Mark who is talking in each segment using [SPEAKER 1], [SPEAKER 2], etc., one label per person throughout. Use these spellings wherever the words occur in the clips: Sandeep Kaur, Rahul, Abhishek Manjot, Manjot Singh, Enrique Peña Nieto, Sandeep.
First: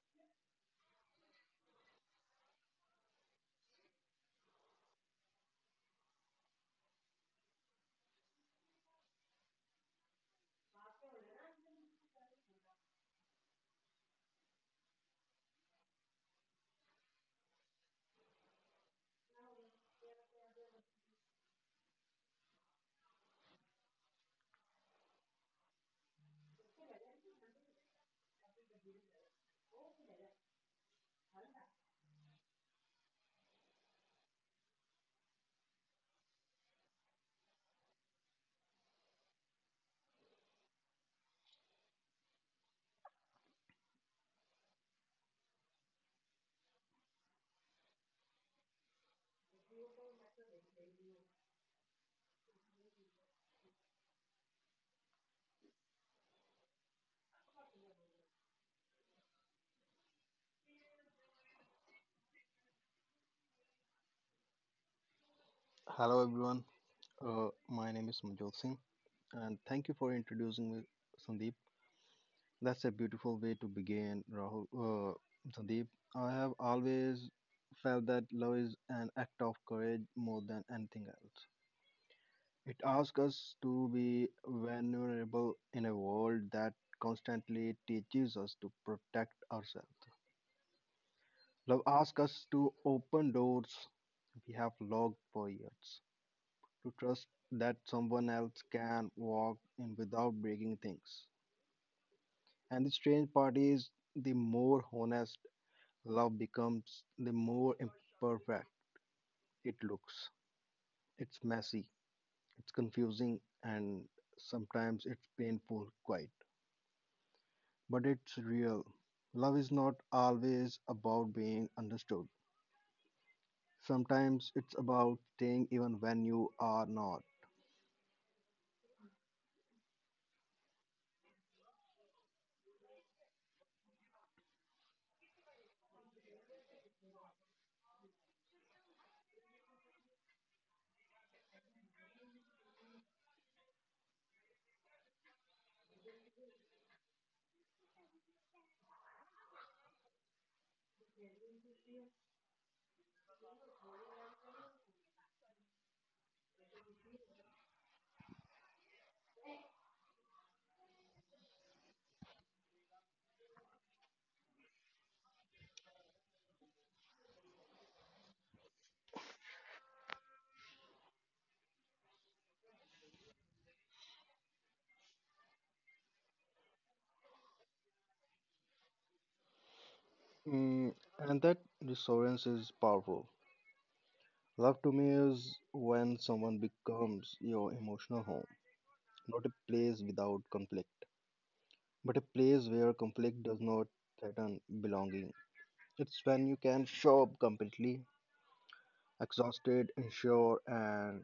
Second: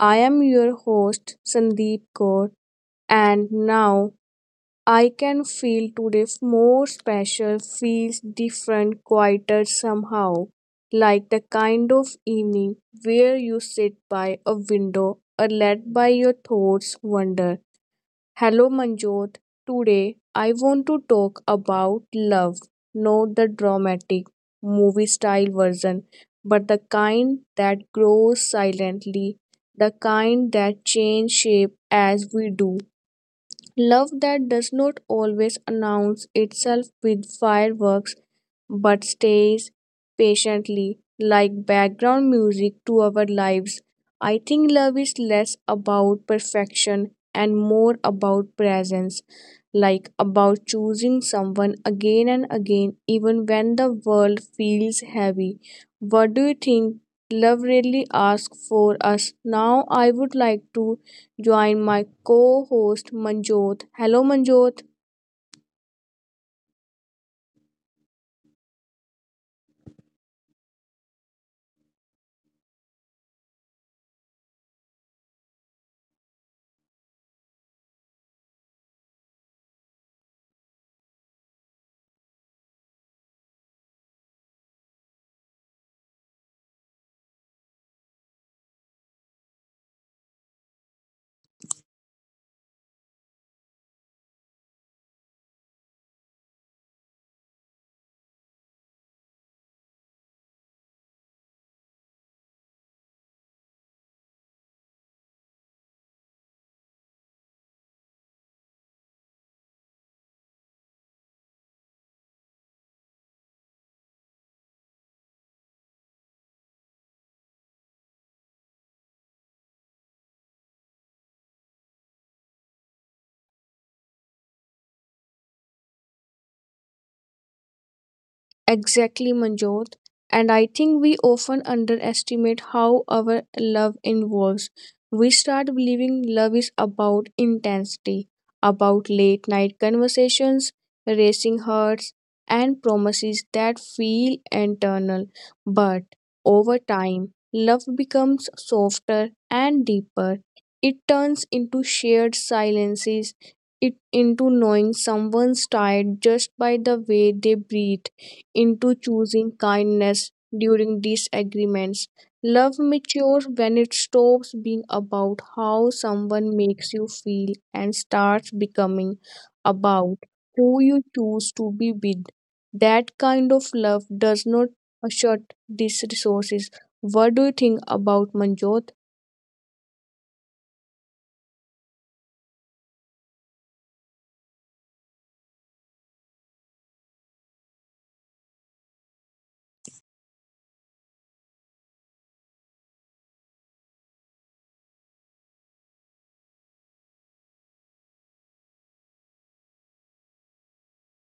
[SPEAKER 1] I am your host Sandeep Kaur and now I can feel today more special, feels different, quieter somehow, like the kind of evening where you sit by a window or let by your thoughts wander. Hello Manjot, today I want to talk about love, not the dramatic movie style version, but the kind that grows silently, the kind that changes shape as we do. Love that does not always announce itself with fireworks but stays patiently like background music to our lives. I think love is less about perfection and more about presence, like about choosing someone again and again, even when the world feels heavy. What do you think? Love really asks for us. Now, I would like to join my co-host Manjot. Hello Manjot.
[SPEAKER 2] Hello everyone, my name is Manjot Singh and thank you for introducing me, Sandeep. That's a beautiful way to begin, Rahul. Sandeep, I have always felt that love is an act of courage more than anything else. It asks us to be vulnerable in a world that constantly teaches us to protect ourselves. Love asks us to open doors we have locked for years, to trust that someone else can walk in without breaking things. And the strange part is the more honest love becomes, the more imperfect it looks. It's messy, it's confusing, and sometimes it's painful, quite. But it's real. Love is not always about being understood. Sometimes it's about staying even when you are not.
[SPEAKER 1] Exactly, Manjot. And I think we often underestimate how our love involves. We start believing love is about intensity, about late night conversations, racing hearts, and promises that feel eternal. But over time, love becomes softer and deeper. It turns into shared silences, it into knowing someone's tired just by the way they breathe into choosing kindness during disagreements. Love matures when it stops being about how someone makes you feel and starts becoming about who you choose to be with. That kind of love does not shut these resources. What do you think about Manjot?
[SPEAKER 2] Mm, and that reassurance is powerful. Love to me is when someone becomes your emotional home, not a place without conflict, but a place where conflict does not threaten belonging. It's when you can show up completely, exhausted, unsure, and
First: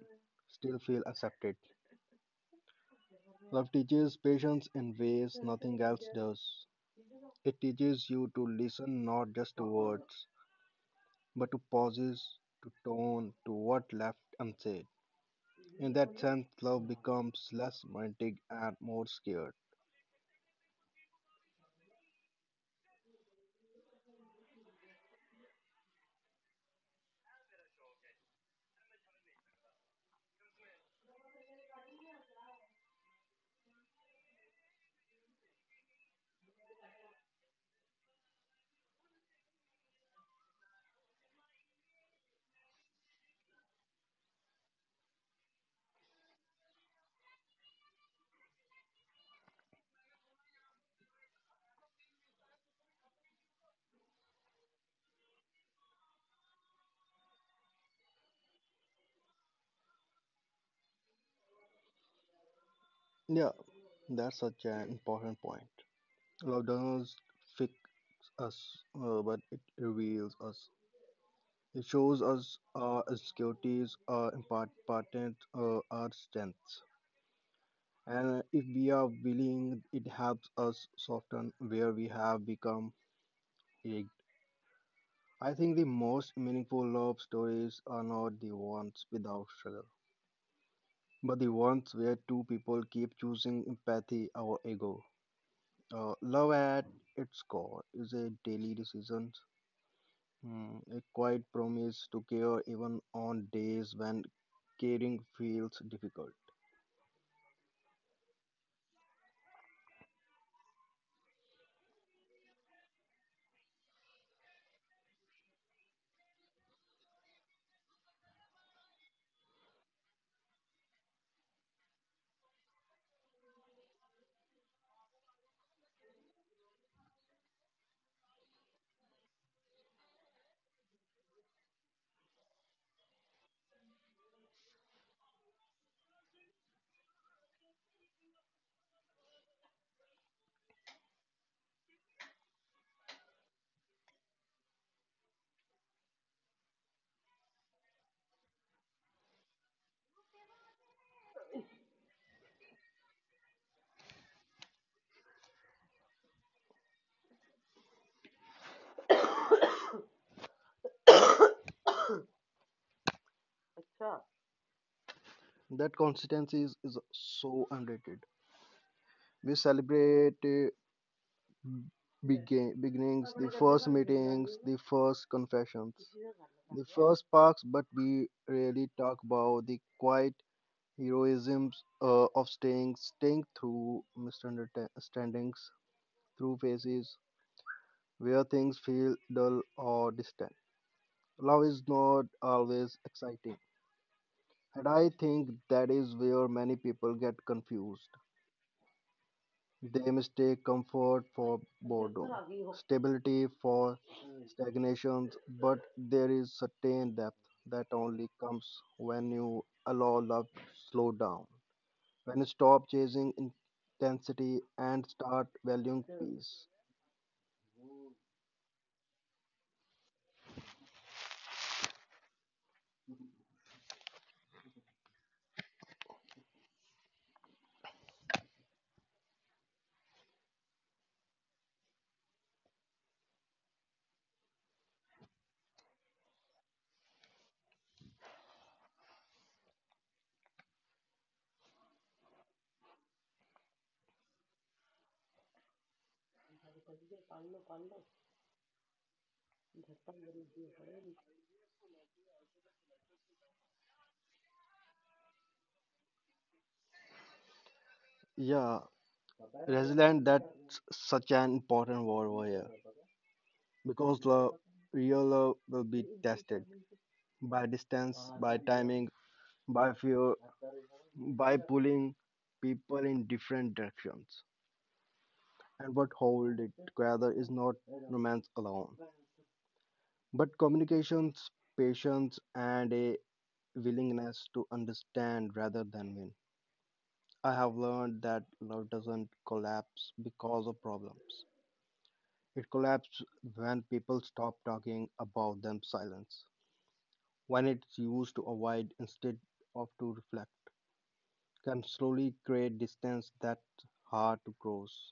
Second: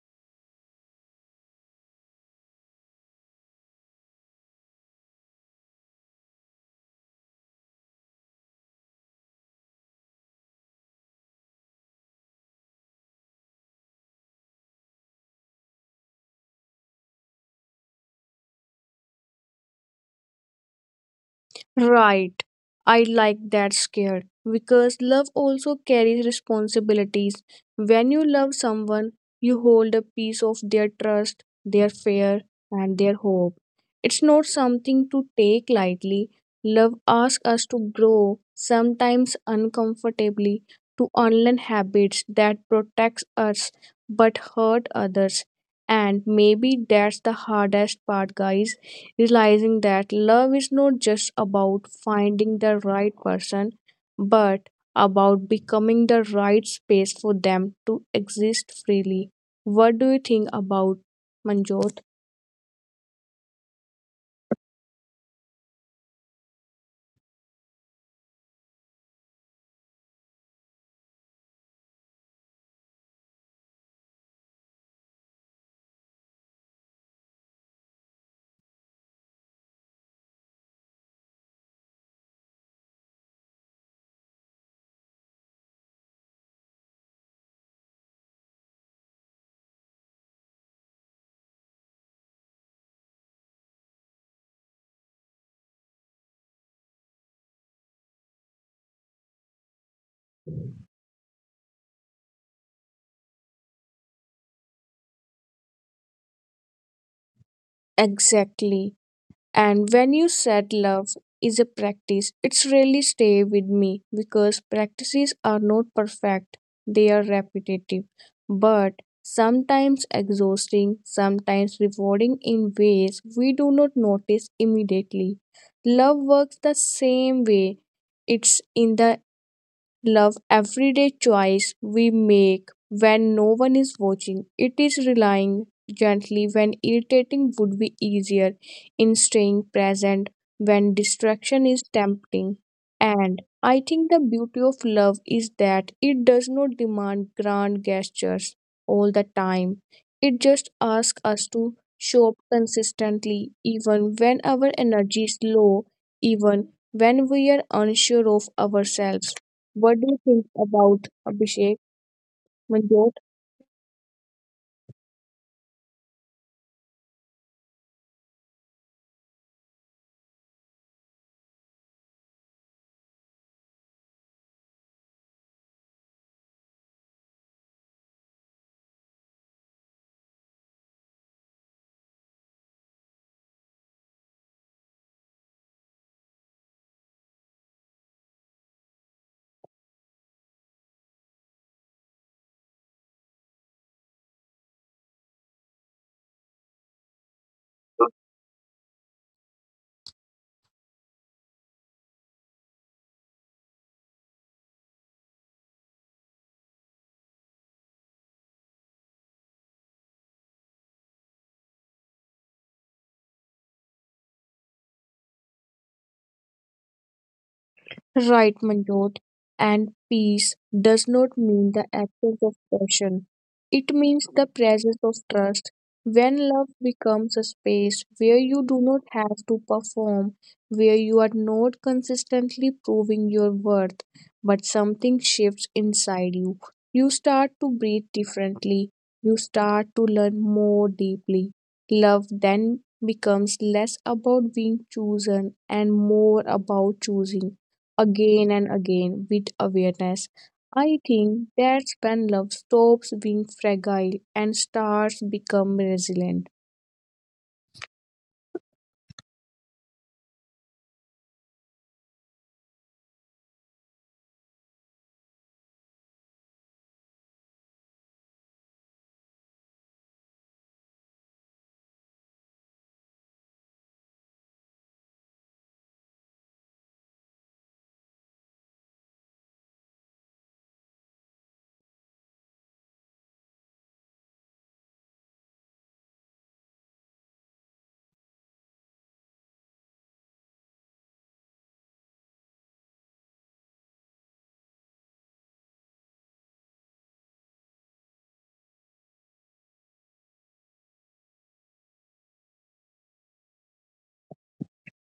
[SPEAKER 2] still feel accepted. Love teaches patience in ways nothing else does. It teaches you to listen not just to words, but to pauses, to tone, to what left unsaid. In that sense, love becomes less romantic and more scared.
[SPEAKER 1] Right. I like that scared because love also carries responsibilities. When you love someone, you hold a piece of their trust, their fear, and their hope. It's not something to take lightly. Love asks us to grow, sometimes uncomfortably, to unlearn habits that protect us but hurt others. And maybe that's the hardest part, guys, realizing that love is not just about finding the right person, but about becoming the right space for them to exist freely. What do you think about Manjot?
[SPEAKER 2] Yeah, that's such an important point. Love doesn't fix us, but it reveals us. It shows us our insecurities, our importance, our strengths. And if we are willing, it helps us soften where we have become rigged. I think the most meaningful love stories are not the ones without struggle, but the ones where two people keep choosing empathy or ego. Love at its core is a daily decision, mm, a quiet promise to care even on days when caring feels difficult.
[SPEAKER 1] Exactly. And when you said love is a practice, it's really stay with me because practices are not perfect. They are repetitive, but sometimes exhausting, sometimes rewarding in ways we do not notice immediately. Love works the same way. It's in the love everyday choice we make when no one is watching. It is relying gently when irritating would be easier, in staying present when distraction is tempting. And I think the beauty of love is that it does not demand grand gestures all the time. It just asks us to show up consistently, even when our energy is low, even when we are unsure of ourselves. What do you think about Abhishek Manjot?
[SPEAKER 2] अच्छा. That consistency is so underrated. We celebrate beginnings, the first meetings, the first confessions, the first sparks, but we rarely talk about the quiet heroisms of staying through misunderstandings, through phases where things feel dull or distant. Love is not always exciting, and I think that is where many people get confused. They mistake comfort for boredom, stability for stagnation. But there is certain depth that only comes when you allow love to slow down, when you stop chasing intensity and start valuing peace.
[SPEAKER 1] Right, Manjot. And peace does not mean the absence of passion. It means the presence of trust. When love becomes a space where you do not have to perform, where you are not consistently proving your worth, but something shifts inside you, you start to breathe differently. You start to learn more deeply. Love then becomes less about being chosen and more about choosing again and again with awareness. I think that's when love stops being fragile and starts become resilient.
[SPEAKER 2] Yeah, resilient, that's such an important word over here, because the real love will be tested by distance, by timing, by fear, by pulling people in different directions. And what hold it together is not romance alone, but communications, patience, and a willingness to understand rather than win. I have learned that love doesn't collapse because of problems. It collapses when people stop talking about them silence. When it's used to avoid instead of to reflect, can slowly create distance that's hard to cross.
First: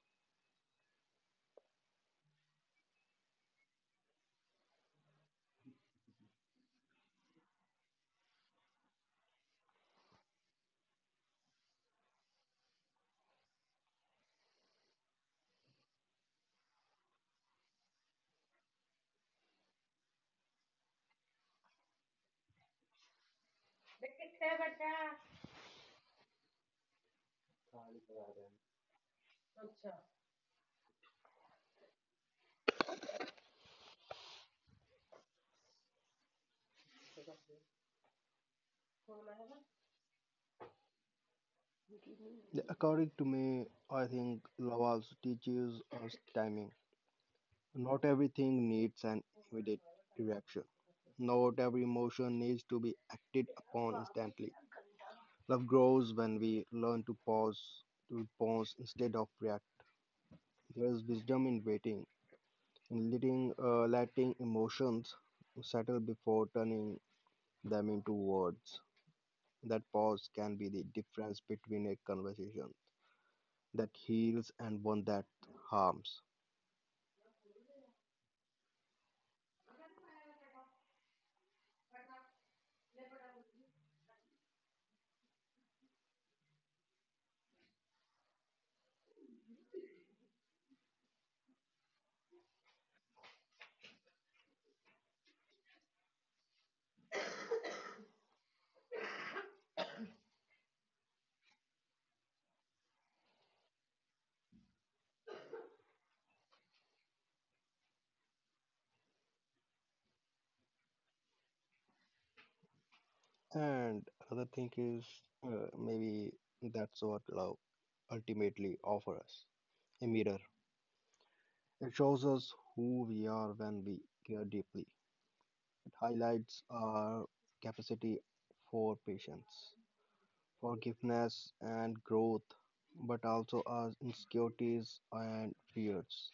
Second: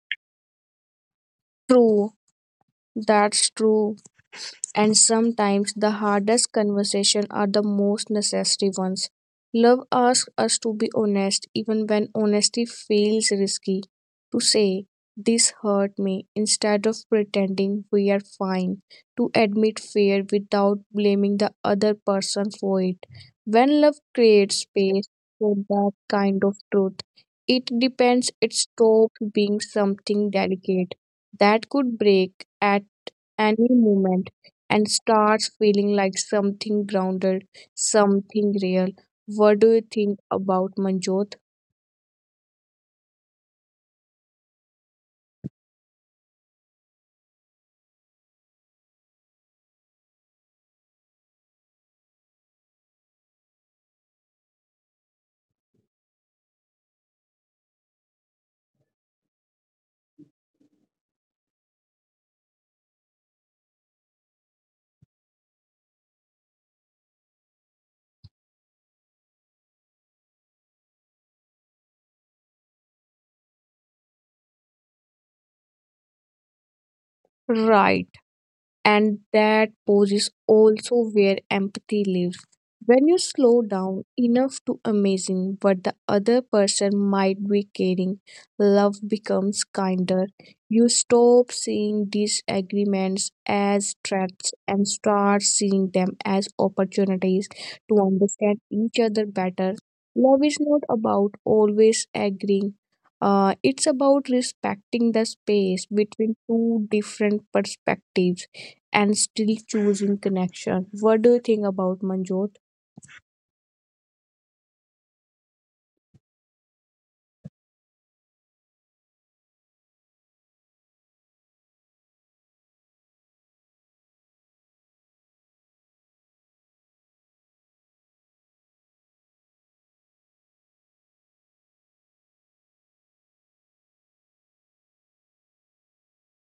[SPEAKER 1] True, that's true. And sometimes the hardest conversations are the most necessary ones. Love asks us to be honest, even when honesty feels risky. To say, this hurt me, instead of pretending we are fine. To admit fear without blaming the other person for it. When love creates space for that kind of truth, it depends, it stops being something delicate that could break at any moment and starts feeling like something grounded, something real. What do you think about Manjot?
[SPEAKER 2] Yeah, according to me, I think love also teaches us timing. Not everything needs an immediate reaction. Not every emotion needs to be acted upon instantly. Love grows when we learn to pause, to respond instead of react. There is wisdom in waiting, in letting emotions settle before turning them into words. That pause can be the difference between a conversation that heals and one that harms.
[SPEAKER 1] Right. And that pause is also where empathy lives. When you slow down enough to imagine what the other person might be carrying, love becomes kinder. You stop seeing disagreements as threats and start seeing them as opportunities to understand each other better. Love is not about always agreeing. It's about respecting the space between two different perspectives and still choosing connection. What do you think about Manjot?
[SPEAKER 2] And another thing is, maybe that's what love ultimately offers, a mirror. It shows us who we are when we care deeply. Highlights our capacity for patience, forgiveness, and growth, but also our insecurities and fears.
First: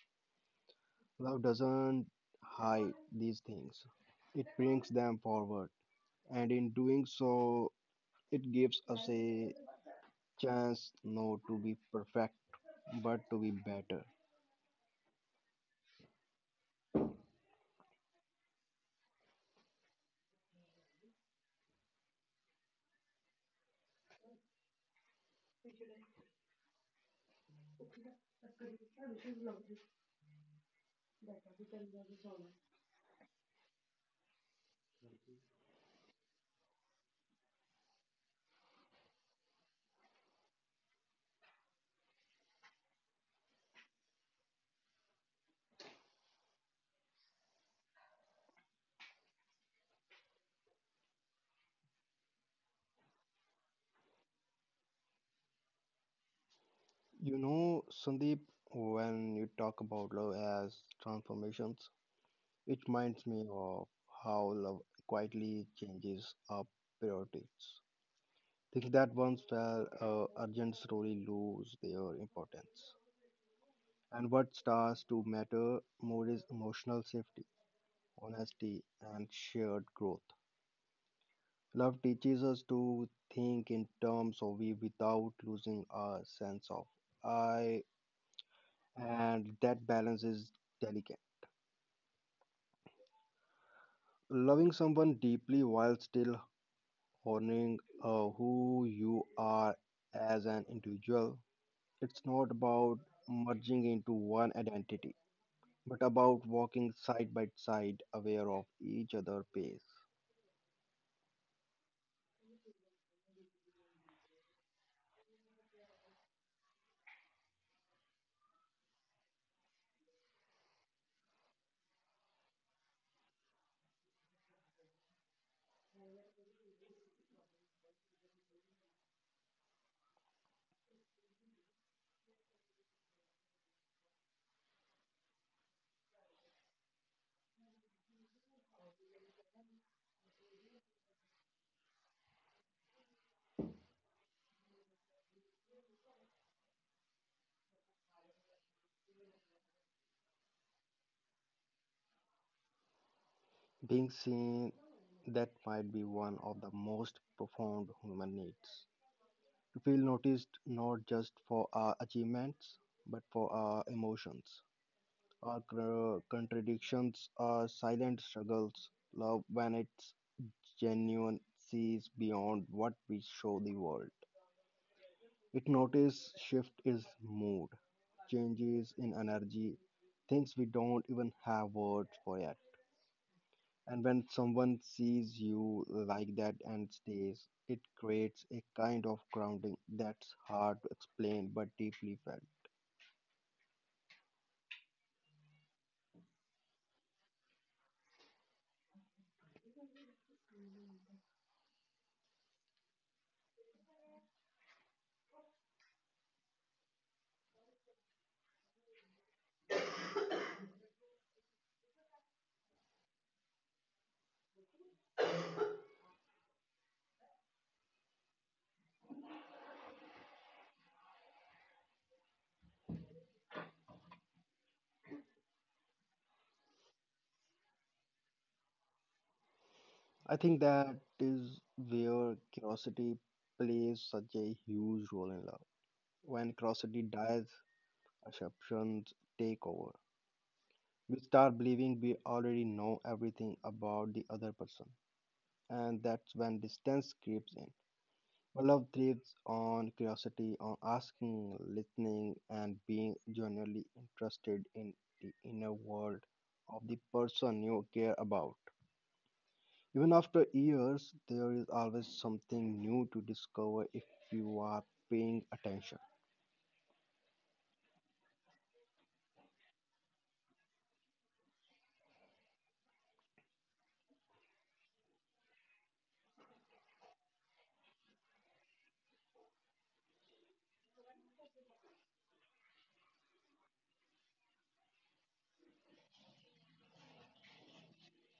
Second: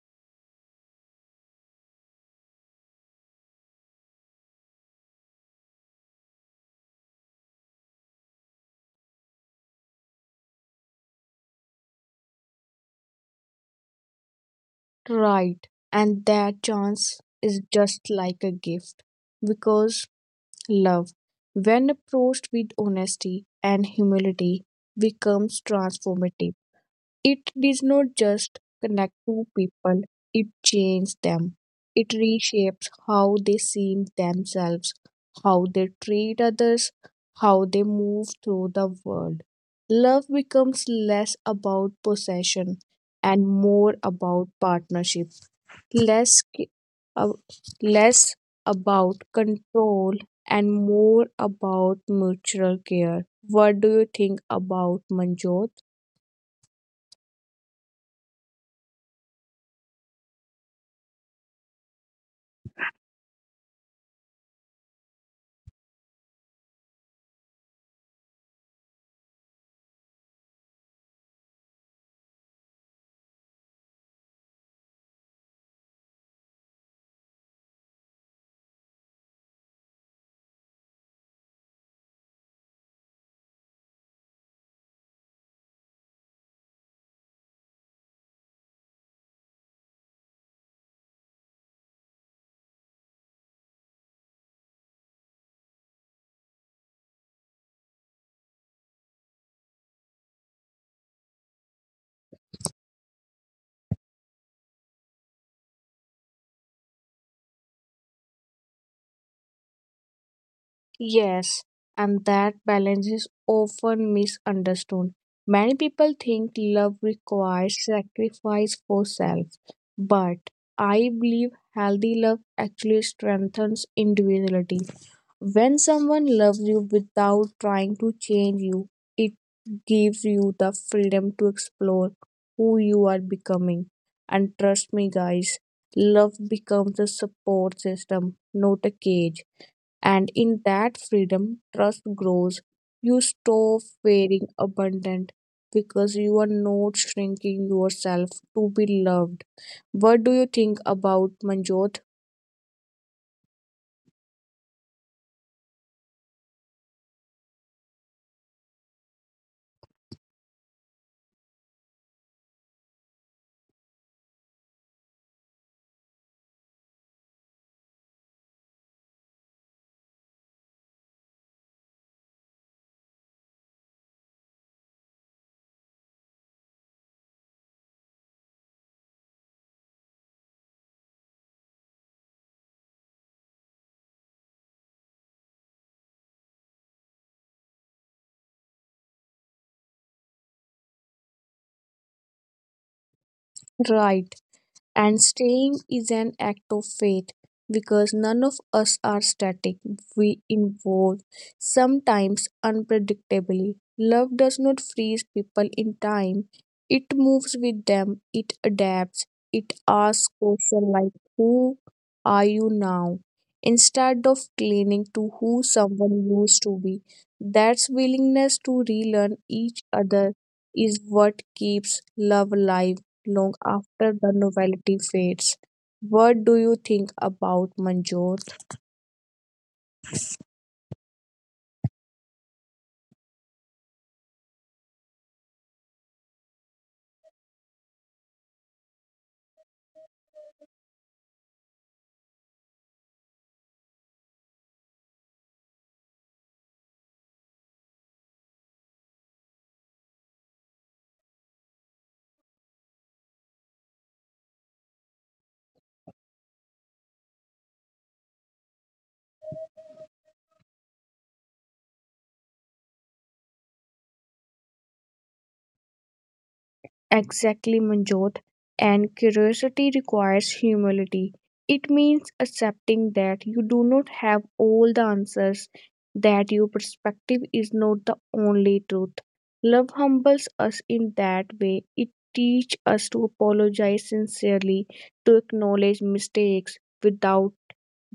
[SPEAKER 2] Love doesn't hide these things, it brings them forward, and in doing so, it gives us a chance not to be perfect but to be better.
[SPEAKER 1] Right. And that chance is just like a gift because love, when approached with honesty and humility, becomes transformative. It did not just connect two people, it changed them. It reshapes how they see themselves, how they treat others, how they move through the world. Love becomes less about possession and more about partnership, less, ki- uh, less about control and more about mutual care. What do you think about Manjot?
[SPEAKER 2] You know, Sandeep, when you talk about love as transformations, it reminds me of how love quietly changes our priorities. Things that once felt urgent slowly lose their importance. And what starts to matter more is emotional safety, honesty, and shared growth. Love teaches us to think in terms of we without losing our sense of I, and that balance is delicate. Loving someone deeply while still honoring who you are as an individual. It's not about merging into one identity, but about walking side by side, aware of each other's pace.
[SPEAKER 1] Yes, and that balance is often misunderstood. Many people think love requires sacrifice for self, but I believe healthy love actually strengthens individuality. When someone loves you without trying to change you, it gives you the freedom to explore who you are becoming. And trust me, guys, love becomes a support system, not a cage, and in that freedom, trust grows. You stop fearing abundant because you are not shrinking yourself to be loved. What do you think about Manjot?
[SPEAKER 2] Being seen, that might be one of the most profound human needs. To feel noticed not just for our achievements, but for our emotions. Our contradictions, our silent struggles, love when it genuine sees beyond what we show the world. It notices shift is mood, changes in energy, things we don't even have words for yet. And when someone sees you like that and stays, it creates a kind of grounding that's hard to explain but deeply felt.
[SPEAKER 1] Right. And staying is an act of faith because none of us are static. We evolve, sometimes unpredictably. Love does not freeze people in time, it moves with them, it adapts, it asks questions like, who are you now? Instead of clinging to who someone used to be. That's willingness to relearn each other is what keeps love alive long after the novelty fades. What do you think about Manjot?
[SPEAKER 2] I think that is where curiosity plays such a huge role in love. When curiosity dies, assumptions take over. We start believing we already know everything about the other person, and that's when distance creeps in. But love thrives on curiosity, on asking, listening, and being genuinely interested in the inner world of the person you care about. Even after years, there is always something new to discover if you are paying attention.
[SPEAKER 1] Exactly, Manjot. And curiosity requires humility. It means accepting that you do not have all the answers, that your perspective is not the only truth. Love humbles us in that way. It teaches us to apologize sincerely, to acknowledge mistakes without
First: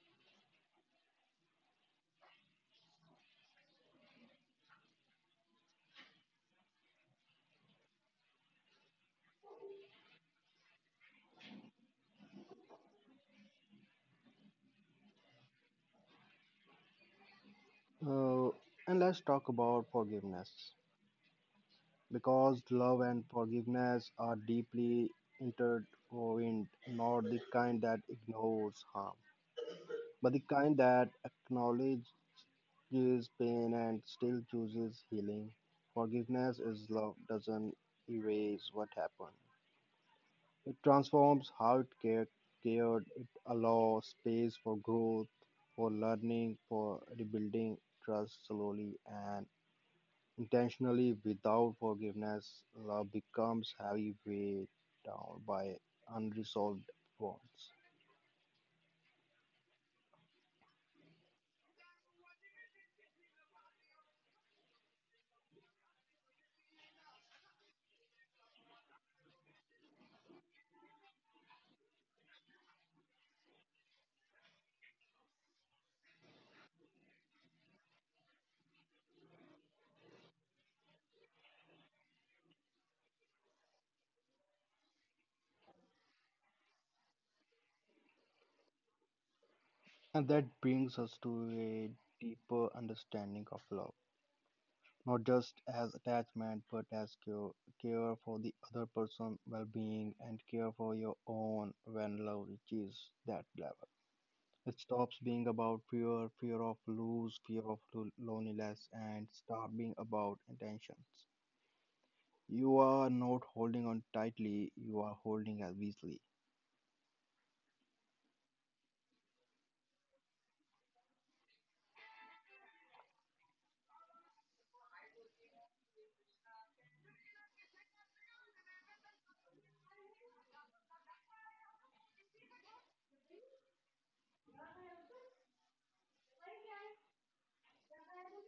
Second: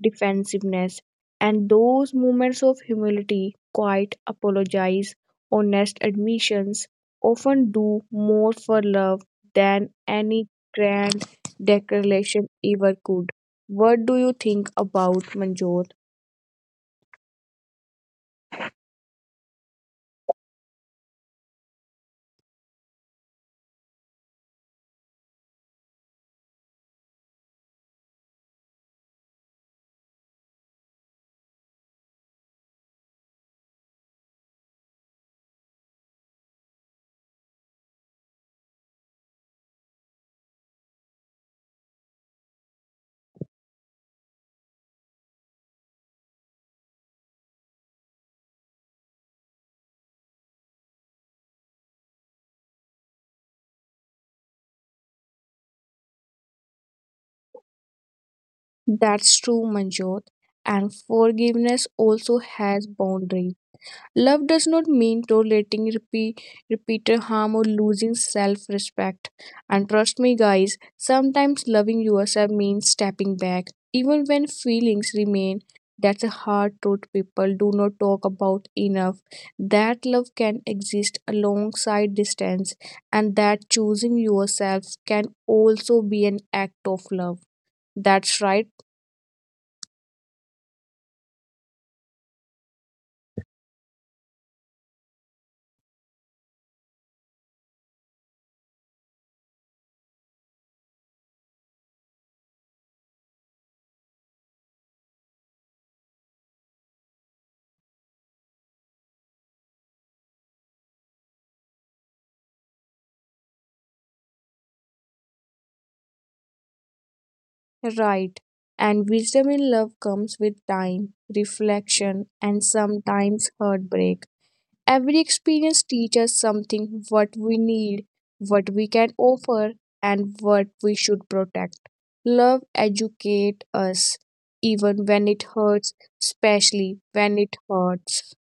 [SPEAKER 1] defensiveness. And those moments of humility, quiet apologies, honest admissions, often do more for love than any grand declaration ever could. What do you think about Manjot?
[SPEAKER 2] Uh, and let's talk about forgiveness, because love and forgiveness are deeply intertwined, not the kind that ignores harm, but the kind that acknowledges pain and still chooses healing. Forgiveness is love, doesn't erase what happened. It transforms how it cared. It allows space for growth, for learning, for rebuilding trust slowly and intentionally. Without forgiveness, love becomes heavy, weighed down by unresolved wounds.
[SPEAKER 1] That's true, Manjot. And forgiveness also has boundaries. Love does not mean tolerating repeated harm or losing self respect. And trust me, guys, sometimes loving yourself means stepping back, even when feelings remain. That's a hard truth people do not talk about enough. That love can exist alongside distance, and that choosing yourself can also be an act of love. That's right.
[SPEAKER 2] And that brings us to a deeper understanding of love, not just as attachment, but as care, care for the other person's well being and care for your own. When love reaches that level, it stops being about fear, fear of lose, fear of loneliness, and start being about intentions. You are not holding on tightly, you are holding as loosely.
[SPEAKER 1] Right. And wisdom in love comes with time, reflection, and sometimes heartbreak. Every experience teaches something what we need, what we can offer, and what we should protect. Love educates us, even when it hurts, especially when it hurts.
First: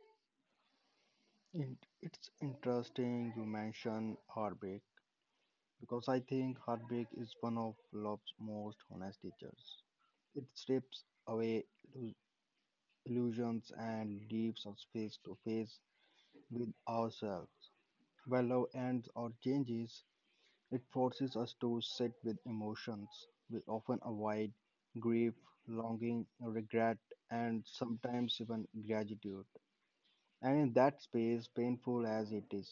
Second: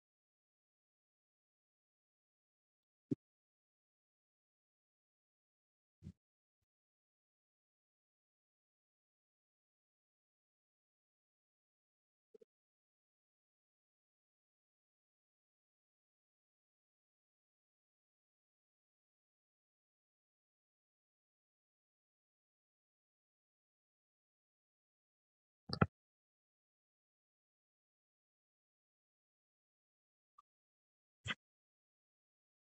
[SPEAKER 2] In- It's interesting you mention heartbreak because I think heartbreak is one of love's most honest teachers. It strips away illu- illusions and leaves us face to face with ourselves. Where love ends or changes, it forces us to sit with emotions we often avoid, grief, longing, regret, and sometimes even gratitude. And in that space, painful as it is,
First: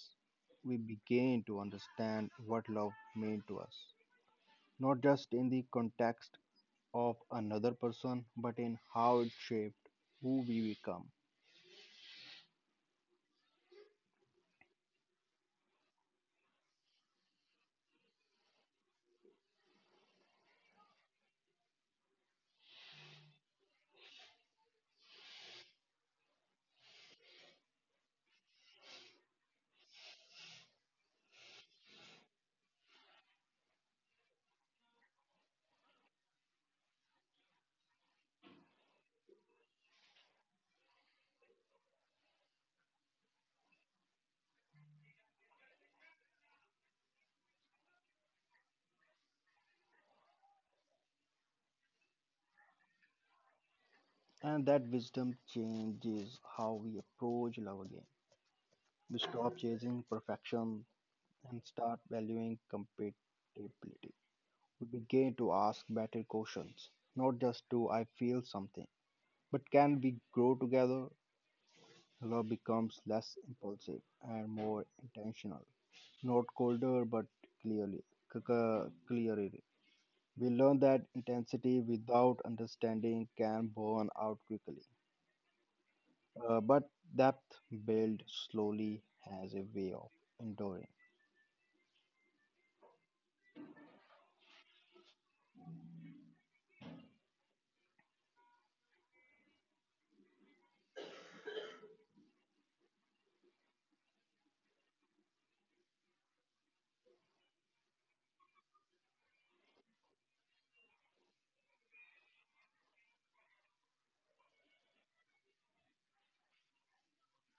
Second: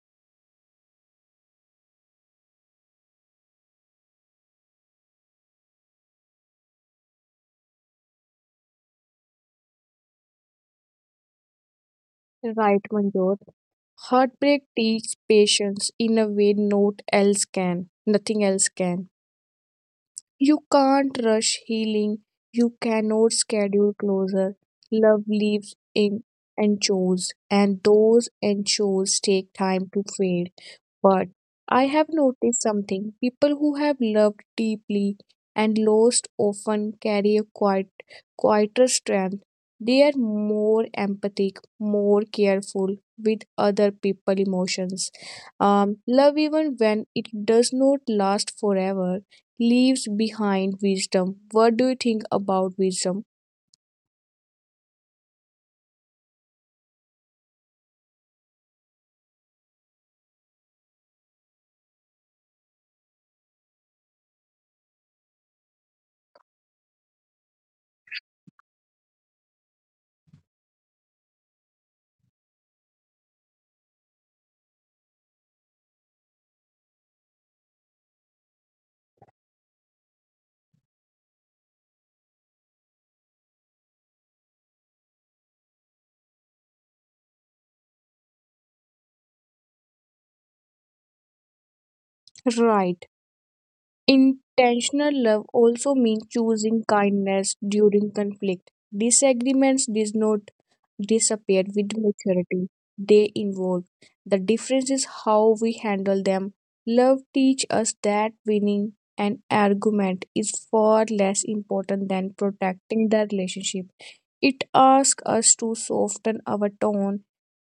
[SPEAKER 2] we began to understand what love meant to us, not just in the context of another person, but in how it shaped who we become.
[SPEAKER 1] Right, Manjot. Heartbreak teaches patience in a way nothing else can. You can't rush healing. You cannot schedule closure. Love lives in anchors, and those anchors take time to fade. But I have noticed something. People who have loved deeply and lost often carry a quieter strength. They are more empathic, more careful with other people's emotions. Love, even when it does not last forever, leaves behind wisdom. What do you think about wisdom?
[SPEAKER 2] And that wisdom changes how we approach love again. We stop chasing perfection and start valuing compatibility. We begin to ask better questions, not just do I feel something, but can we grow together. Love becomes less impulsive and more intentional. Not colder, but clearly, clearly. We learn that intensity without understanding can burn out quickly. But depth built slowly has a way of enduring.
[SPEAKER 1] Right. Intentional love also means choosing kindness during conflict. Disagreements does not disappeared with maturity, they evolve. The difference is how we handle them. Love teaches us that winning an argument is far less important than protecting the relationship. It asks us to soften our tone,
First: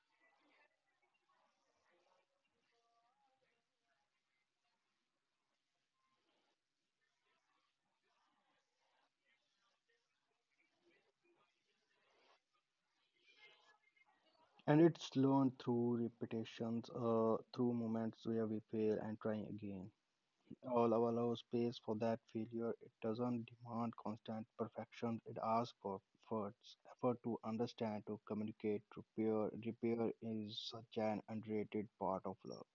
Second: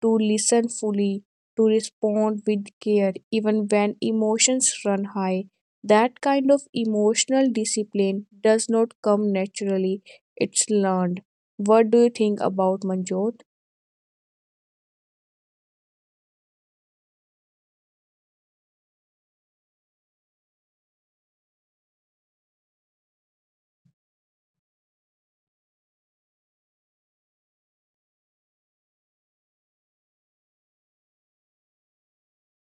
[SPEAKER 1] to listen fully, to respond with care even when emotions run high. That kind of emotional discipline does not come naturally, it's learned. What do you think about Manjot?
[SPEAKER 2] And it's learned through repetitions, through moments where we fail and try again. All our allow space for that failure. It doesn't demand constant perfection. It asks for effort to understand, to communicate, to repair. Repair is such an underrated part of love.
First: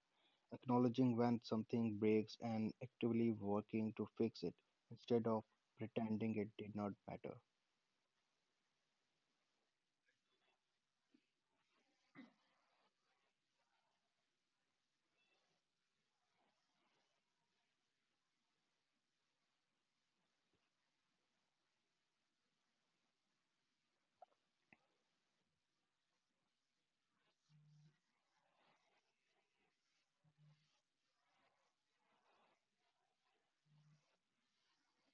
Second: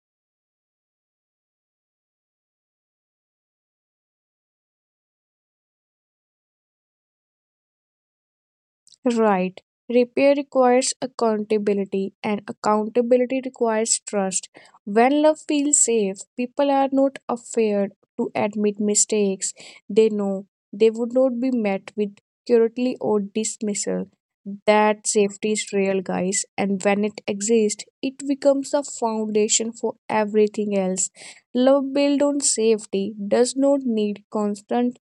[SPEAKER 2] Acknowledging when something breaks and actively working to fix it instead of pretending it did not matter.
[SPEAKER 1] Right. Repair requires accountability, and accountability requires trust. When love feels safe, people are not afraid to admit mistakes. They know they would not be met with cruelty or dismissal. That safety is real, guys, and when it exists, it becomes the foundation for everything else. Love built on safety does not need constant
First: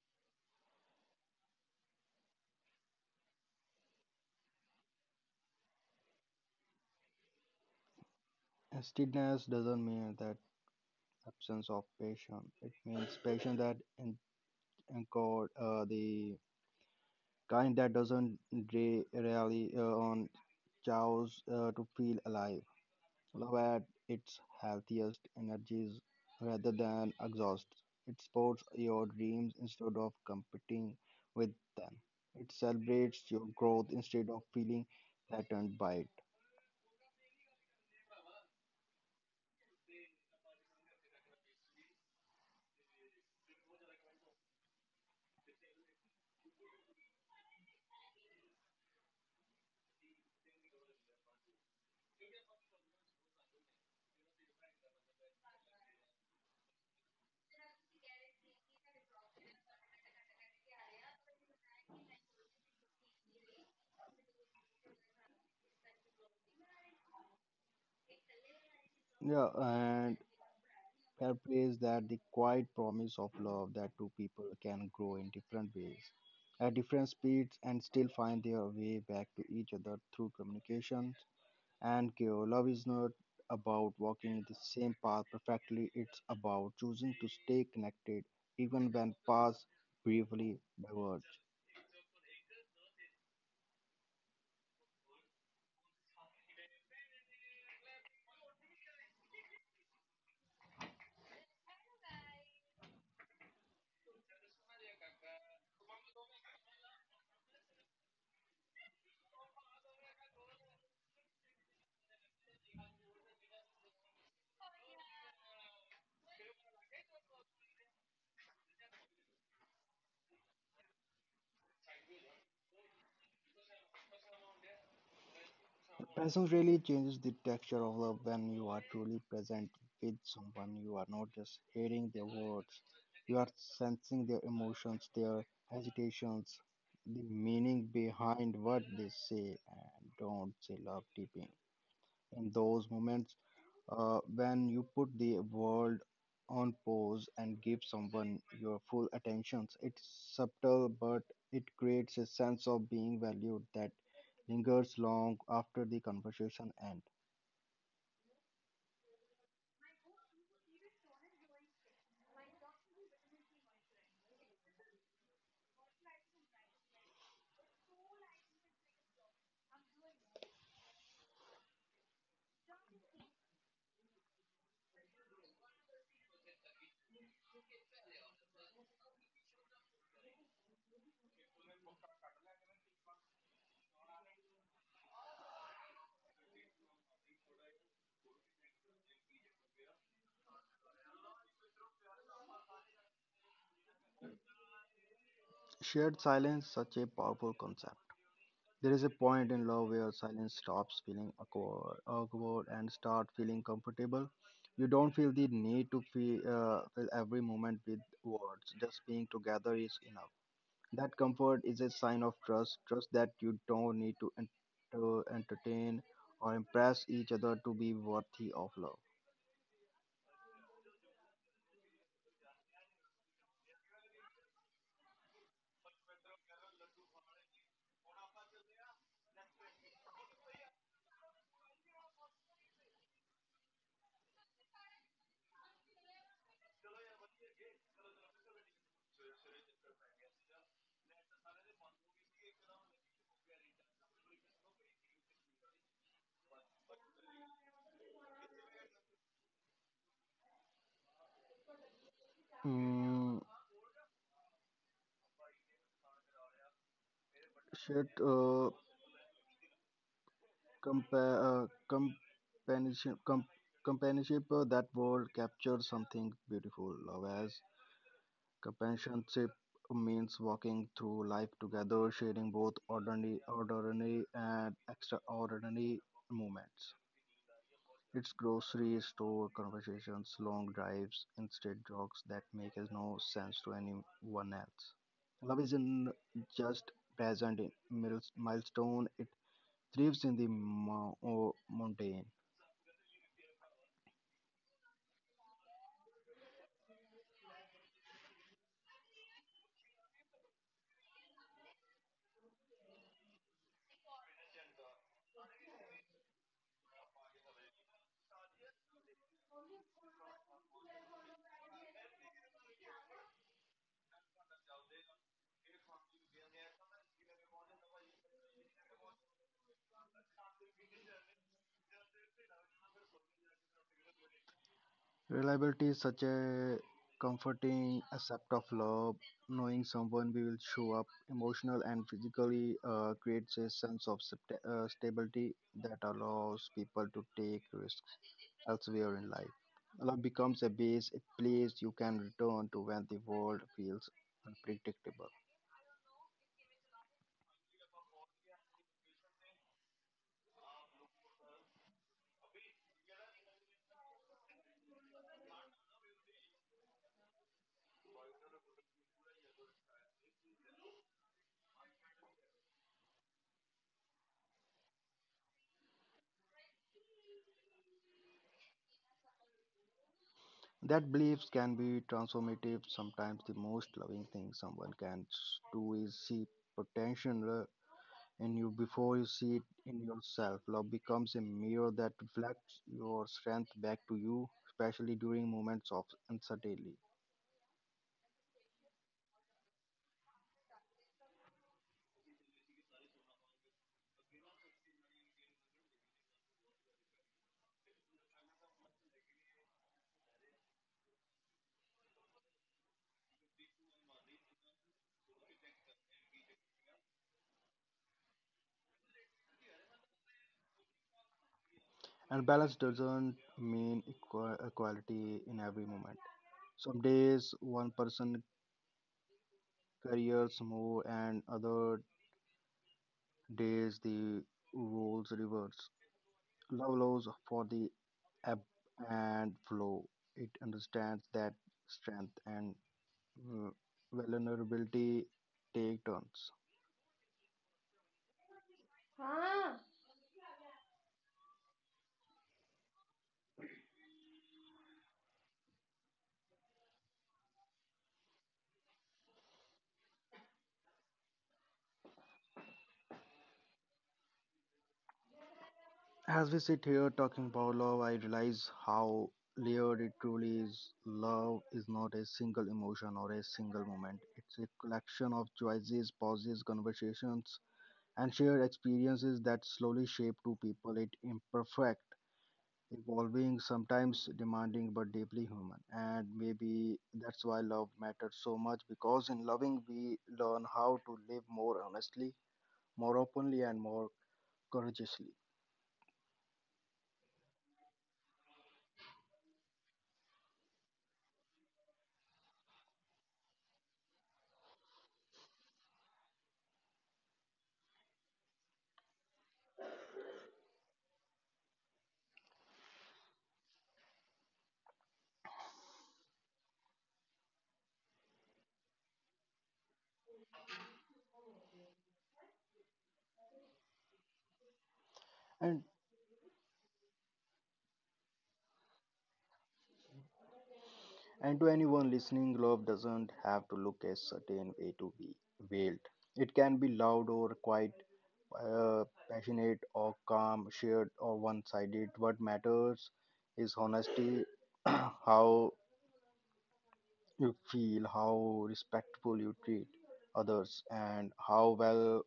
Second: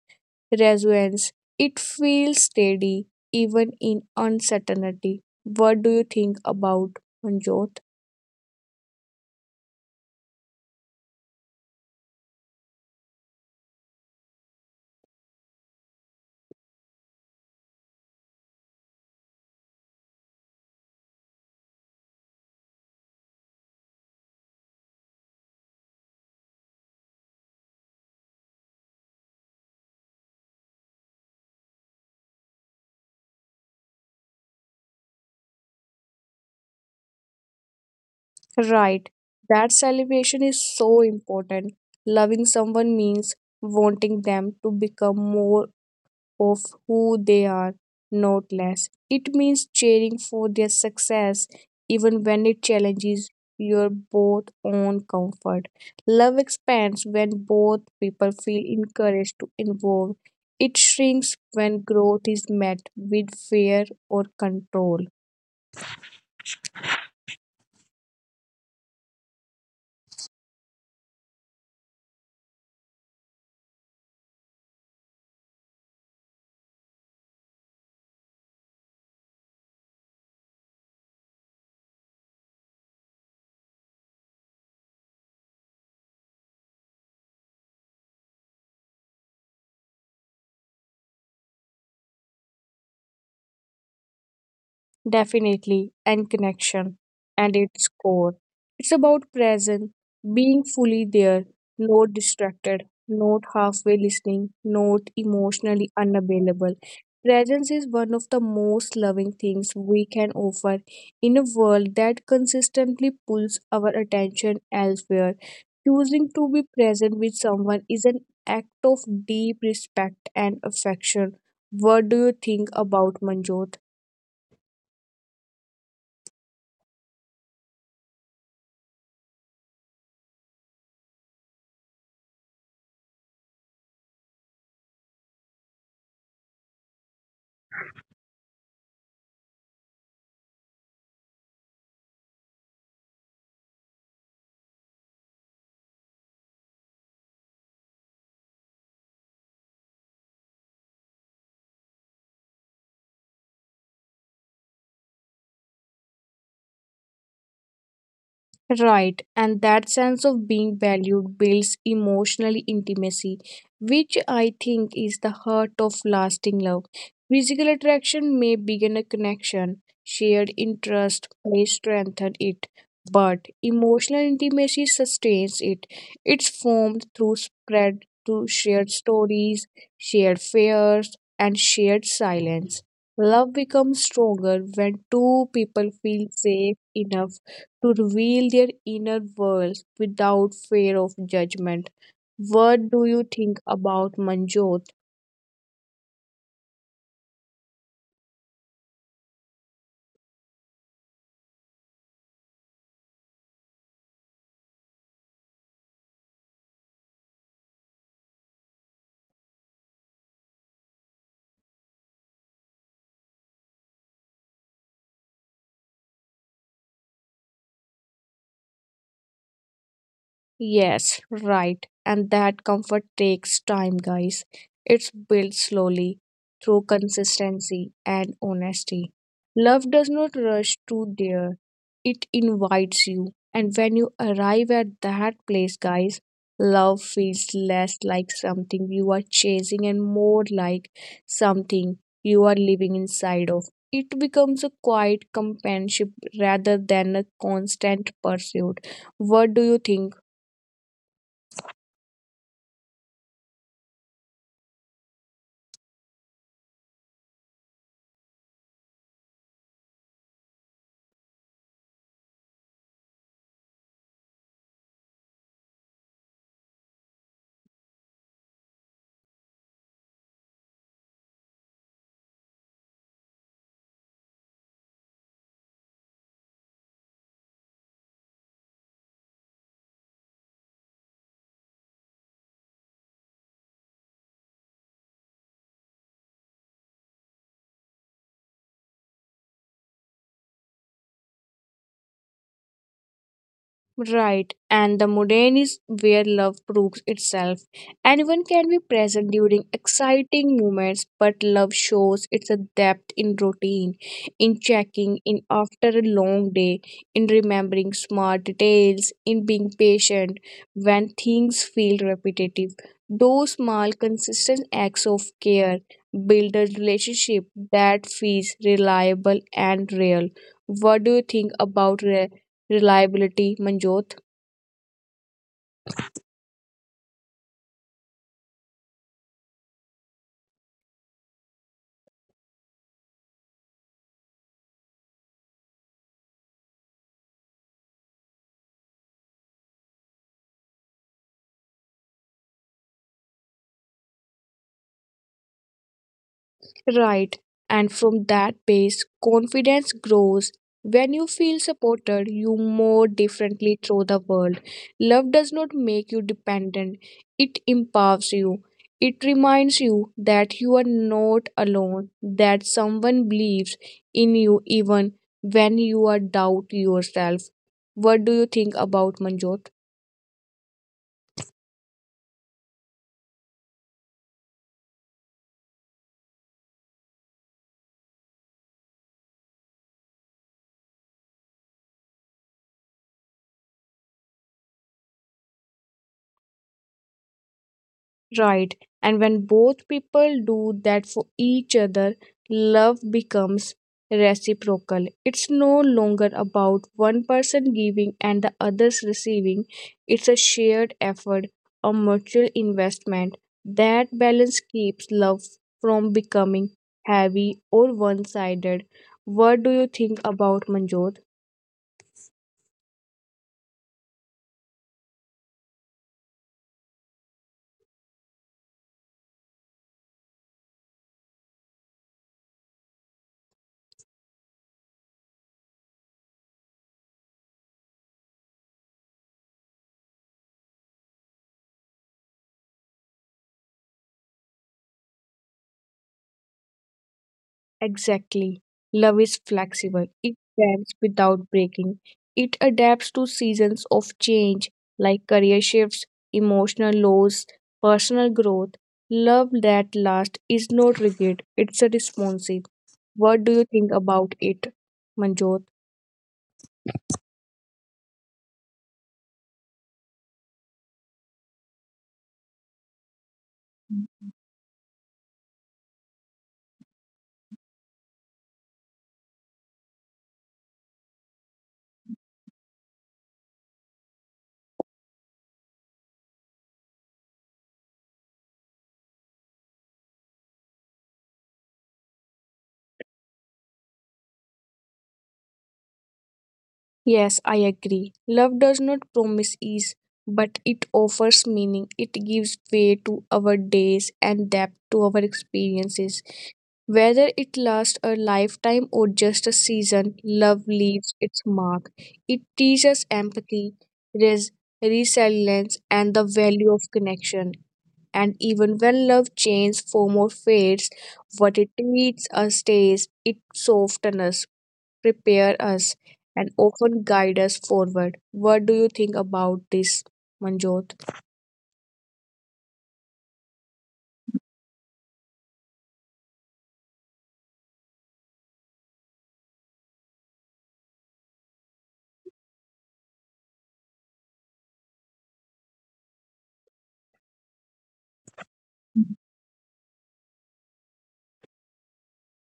[SPEAKER 1] resonance. It feels steady even in uncertainty. What do you think about Manjot?
[SPEAKER 2] Steadiness doesn't mean that absence of passion. It means passion that encode, the kind that doesn't rely, on chows, to feel alive. Love at its healthiest energies rather than exhaust. It supports your dreams instead of competing with them. It celebrates your growth instead of feeling threatened by it.
[SPEAKER 1] Right, that celebration is so important. Loving someone means wanting them to become more of who they are, not less. It means cheering for their success even when it challenges your both own comfort. Love expands when both people feel encouraged to involve. It shrinks when growth is met with fear or control.
[SPEAKER 2] Yeah, and fair play is that the quiet promise of love, that two people can grow in different ways, at different speeds, and still find their way back to each other through communication and care. Love is not about walking the same path perfectly, it's about choosing to stay connected even when paths briefly diverge.
[SPEAKER 1] Definitely, and connection and its core. It's about present, being fully there, not distracted, not halfway listening, not emotionally unavailable. Presence is one of the most loving things we can offer in a world that consistently pulls our attention elsewhere. Choosing to be present with someone is an act of deep respect and affection. What do you think about Manjot?
[SPEAKER 2] Presence really changes the texture of love. When you are truly present with someone, you are not just hearing their words, you are sensing their emotions, their hesitations, the meaning behind what they say and don't say. Love deepens in those moments. When you put the world on pause and give someone your full attention, it's subtle, but it creates a sense of being valued that lingers long after the conversation ends.
[SPEAKER 1] Right, and that sense of being valued builds emotional intimacy, which I think is the heart of lasting love. Physical attraction may begin a connection, shared interest may strengthen it, but emotional intimacy sustains it. It's formed through spread through shared stories, shared fears, and shared silence. Love becomes stronger when two people feel safe enough to reveal their inner worlds without fear of judgment. What do you think about Manjot?
[SPEAKER 2] Shared silence, such a powerful concept. There is a point in love where silence stops feeling awkward and start feeling comfortable. You don't feel the need to fill every moment with words. Just being together is enough. That comfort is a sign of trust, trust that you don't need to, to entertain or impress each other to be worthy of love.
[SPEAKER 1] Yes, right. And that comfort takes time, guys. It's built slowly through consistency and honesty. Love does not rush to there, it invites you. And when you arrive at that place, guys, love feels less like something you are chasing and more like something you are living inside of. It becomes a quiet companionship rather than a constant pursuit. What do you think?
[SPEAKER 2] Mm, should compa- uh, companionship, com- companionship, that word captures something beautiful. Love as companionship means walking through life together, sharing both ordinary and extraordinary moments. It's grocery store conversations, long drives, instead jokes that make no sense to anyone else. Love isn't just present in milestone, it thrives in the mundane.
[SPEAKER 1] Right, and the mundane is where love proves itself. Anyone can be present during exciting moments, but love shows its depth in routine, in checking in after a long day, in remembering small details, in being patient when things feel repetitive. Those small, consistent acts of care build a relationship that feels reliable and real. What do you think about reliability, Manjot?
[SPEAKER 2] Reliability is such a comforting accept of love. Knowing someone will show up emotional and physically creates a sense of stability that allows people to take risks elsewhere in life. Love becomes a base, a place you can return to when the world feels unpredictable.
[SPEAKER 1] Right. And from that base, confidence grows. When you feel supported, you more differently through the world. Love does not make you dependent, it empowers you. It reminds you that you are not alone, that someone believes in you even when you are doubt yourself. What do you think about Manjot?
[SPEAKER 2] That beliefs can be transformative. Sometimes the most loving thing someone can do is see potential in you before you see it in yourself. Love becomes a mirror that reflects your strength back to you, especially during moments of uncertainty.
[SPEAKER 1] Right. And when both people do that for each other, love becomes reciprocal. It's no longer about one person giving and the others receiving. It's a shared effort, a mutual investment. That balance keeps love from becoming heavy or one sided. What do you think about Manjot?
[SPEAKER 2] And balance doesn't mean equality in every moment. Some days one person careers move and other days the roles reverse. Love allows for the ebb and flow. It understands that strength and uh, vulnerability take turns.
[SPEAKER 1] Exactly. Love is
[SPEAKER 2] Ah.
[SPEAKER 1] flexible. It bends without breaking. It adapts to seasons of change like career shifts, emotional lows, personal growth. Love that lasts is not rigid, it's a responsive. What do you think about it, Manjot?
[SPEAKER 2] As we sit here talking about love, I realize how layered it truly is. Love is not a single emotion or a single moment, it's a collection of choices, pauses, conversations, and shared experiences that slowly shape two people. It imperfect, evolving, sometimes demanding, but deeply human. And maybe that's why love matters so much, because in loving we learn how to live more honestly, more openly, and more courageously.
[SPEAKER 1] Yes, I agree. Love does not promise ease, but it offers meaning. It gives way to our days and depth to our experiences. Whether it lasts a lifetime or just a season, love leaves its mark. It teaches empathy, res- resilience, and the value of connection. And even when love changes, form, or fades, what it teaches us stays. It softens us, prepares us,
[SPEAKER 2] And
[SPEAKER 1] and often guides us forward. What do you think about this, Manjot?
[SPEAKER 2] to anyone listening, love doesn't have to look a certain way to be veiled. It can be loud or quiet, uh, passionate or calm, shared or one sided. What matters is honesty, how you feel, how respectful you treat others, and how well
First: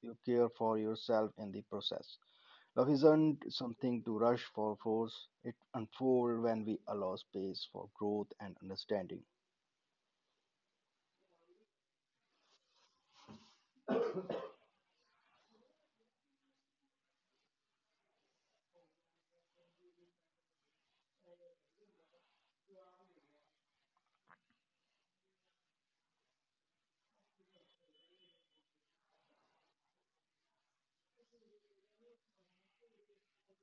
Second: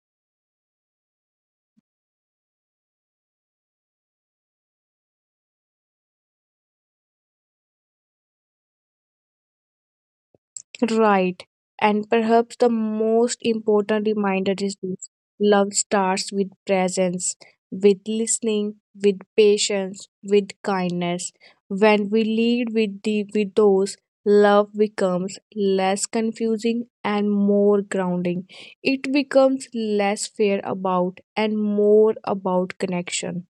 [SPEAKER 2] you care for yourself in the process. Love isn't something to rush for force, it unfolds when we allow space for growth and understanding.
[SPEAKER 1] Right. And perhaps the most important reminder is this, love starts with presence, with listening, with patience, with kindness. When we lead with those, love becomes less confusing and more grounding. It becomes less fear about and more about connection.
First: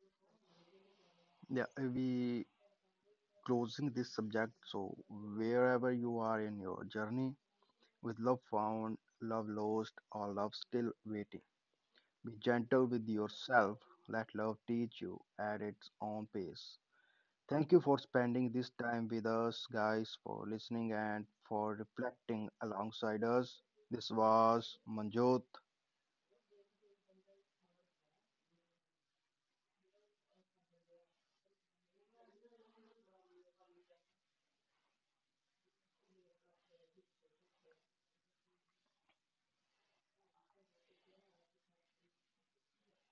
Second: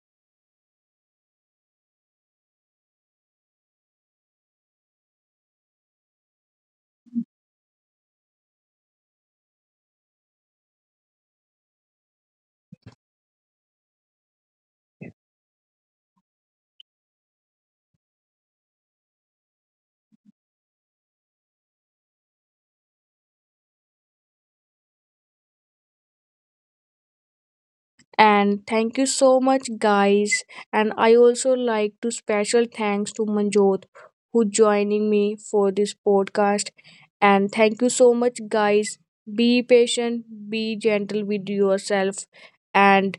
[SPEAKER 2] Yeah, we closing this subject, so wherever you are in your journey, with love found, love lost, or love still waiting, be gentle with yourself. Let love teach you at its own pace. Thank you for spending this time with us, guys, for listening and for reflecting alongside us. This was Manjot.
[SPEAKER 1] And thank you so much, guys. And I also like to special thanks to Manjot who joining me for this podcast. And thank you so much, guys. Be patient, be gentle with yourself. And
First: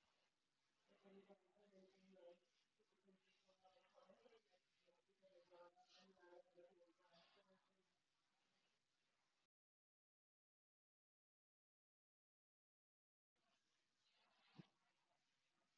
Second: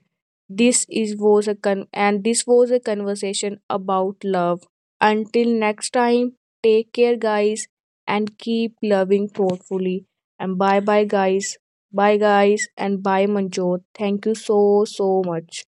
[SPEAKER 1] this was a conversation about love. Until next time, take care, guys, and keep loving thoughtfully. And bye bye, guys. Bye guys and bye Manjot. Thank you so much.